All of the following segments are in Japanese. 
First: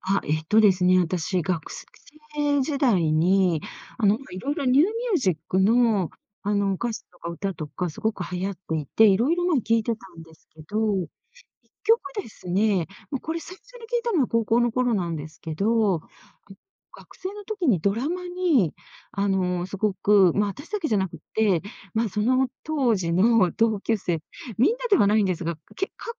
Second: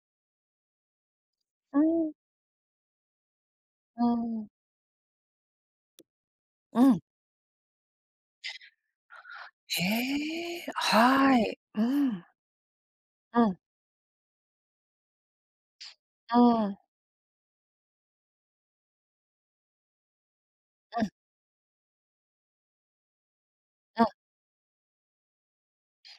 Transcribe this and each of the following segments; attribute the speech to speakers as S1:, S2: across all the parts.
S1: あ、えっとですね、あたし学学
S2: うーん。
S1: 生時代に、
S2: う
S1: あ
S2: ー
S1: の、ま、
S2: ん。
S1: 色々ニューミュージックの、あの、
S2: う
S1: 歌
S2: ん。
S1: 詞とか歌とかすごく流行っていて、色々なん聞いてたんです
S2: へ
S1: け
S2: え、
S1: ど、いっ
S2: はい、う
S1: きょくで
S2: ん。
S1: すね、ま、これ
S2: う
S1: 最
S2: ん。
S1: 初に聞いたのは高校の頃なんですけど、
S2: うーん。
S1: 学生の時にドラマに、あの、すごく、ま、あたしだけじゃ
S2: う
S1: な
S2: ん。
S1: くって、ま、その当時の同級
S2: うん。
S1: 生、みんなではないんですが、けか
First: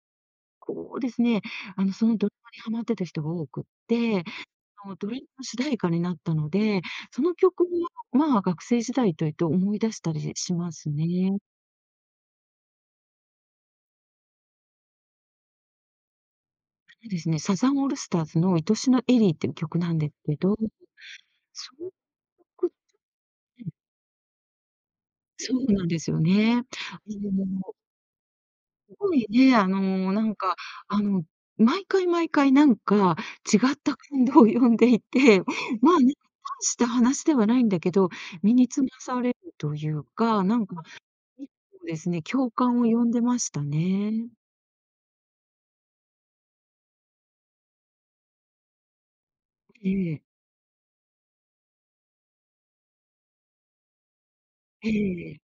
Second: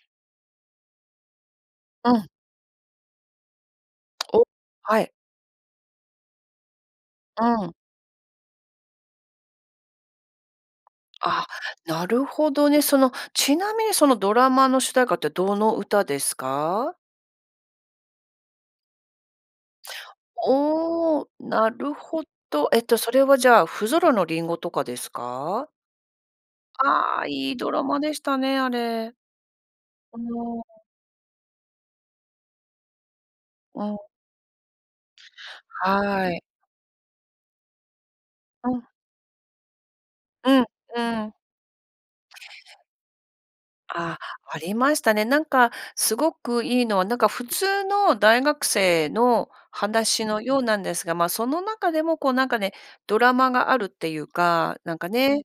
S1: こうですね、あの、そ
S2: う
S1: のド
S2: ん。
S1: ラマにはまってた人が多くって、
S2: お、
S1: あの、
S2: は
S1: ド
S2: い。
S1: リの主題歌になったので、その曲
S2: うん。
S1: が、まあ、学生時代というと思い出したりしますね。
S2: あ、なるほどね。その、ちなみにそのドラマの主題歌ってどの歌ですか？
S1: あのですね、サザンオールスターズの「いとしのエリー」っていう曲なんでけど
S2: おお、な
S1: す
S2: るほど。
S1: ごく
S2: えっと、それは、じゃ
S1: う
S2: あ、
S1: ん。
S2: ふぞろの林檎とかです
S1: そう
S2: か？
S1: なんですよね。
S2: ああ、いいド
S1: [unintelligible]
S2: ラマでしたね、あ
S1: す
S2: れ。
S1: ごいね、あの、
S2: あ
S1: なんか、
S2: あ。
S1: あの、毎回毎回なんか違っ
S2: う
S1: た
S2: ん。
S1: 感動呼んでいて、まあね、
S2: はい。
S1: 大した話ではないんだけど、身に
S2: う
S1: つま
S2: ん。
S1: されるというか、
S2: う
S1: な
S2: ん、
S1: んか、
S2: うん。
S1: ちょっとですね、共感を呼んでました
S2: あ、
S1: ね。
S2: ありましたね。なんか、すごくいいのは、なんか、普通の大学生の
S1: ええ。
S2: 話のようなんですが、ま、その中でも、こう、なんかね、ドラマがあるっていうか、
S1: え
S2: なんか
S1: えええ。
S2: ね、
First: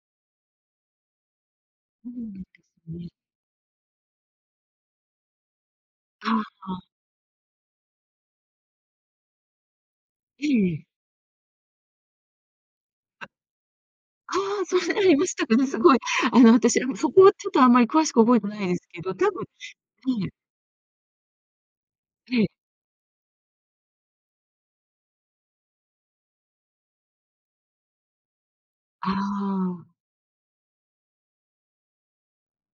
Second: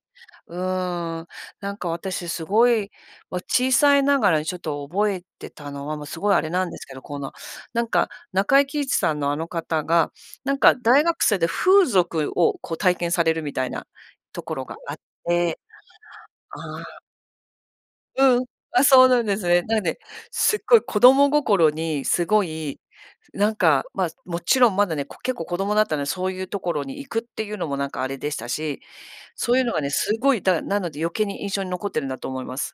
S2: うーん。なんか、私、すご
S1: [unintelligible]
S2: い、
S1: ね。
S2: わ小さいながらにちょっと覚えてたのは、もうす
S1: あ
S2: ご
S1: あ、
S2: いあれなん
S1: は
S2: で
S1: あ。
S2: すけど、この、なんか、中井貴一さんのあの方が、
S1: え
S2: なん
S1: え
S2: か、
S1: ええ。
S2: 大学生で風俗を、こう、体験さ
S1: あ
S2: れるみたいなとこ
S1: あ、
S2: ろが
S1: そ
S2: あ
S1: れ
S2: っ
S1: ありましたか
S2: て、
S1: ね、すごい。あの、
S2: あ
S1: あたしは、も、
S2: あ
S1: そこはちょっとあんまり詳しく覚え
S2: うん。
S1: てないで
S2: あ、
S1: すけ
S2: そう
S1: ど、
S2: なん
S1: 多
S2: で
S1: 分、
S2: すね。なんで、
S1: ね。
S2: すっごい子供心にす
S1: え
S2: ご
S1: え。
S2: い、なんか、ま、もちろんまだね、こう、結構子供だったので、そういうところに行くっていうのもなんかあれでしたし、
S1: あ
S2: そういうのが
S1: あ。
S2: ね、すごい、だかなので余計に印象に残ってるんだと思います。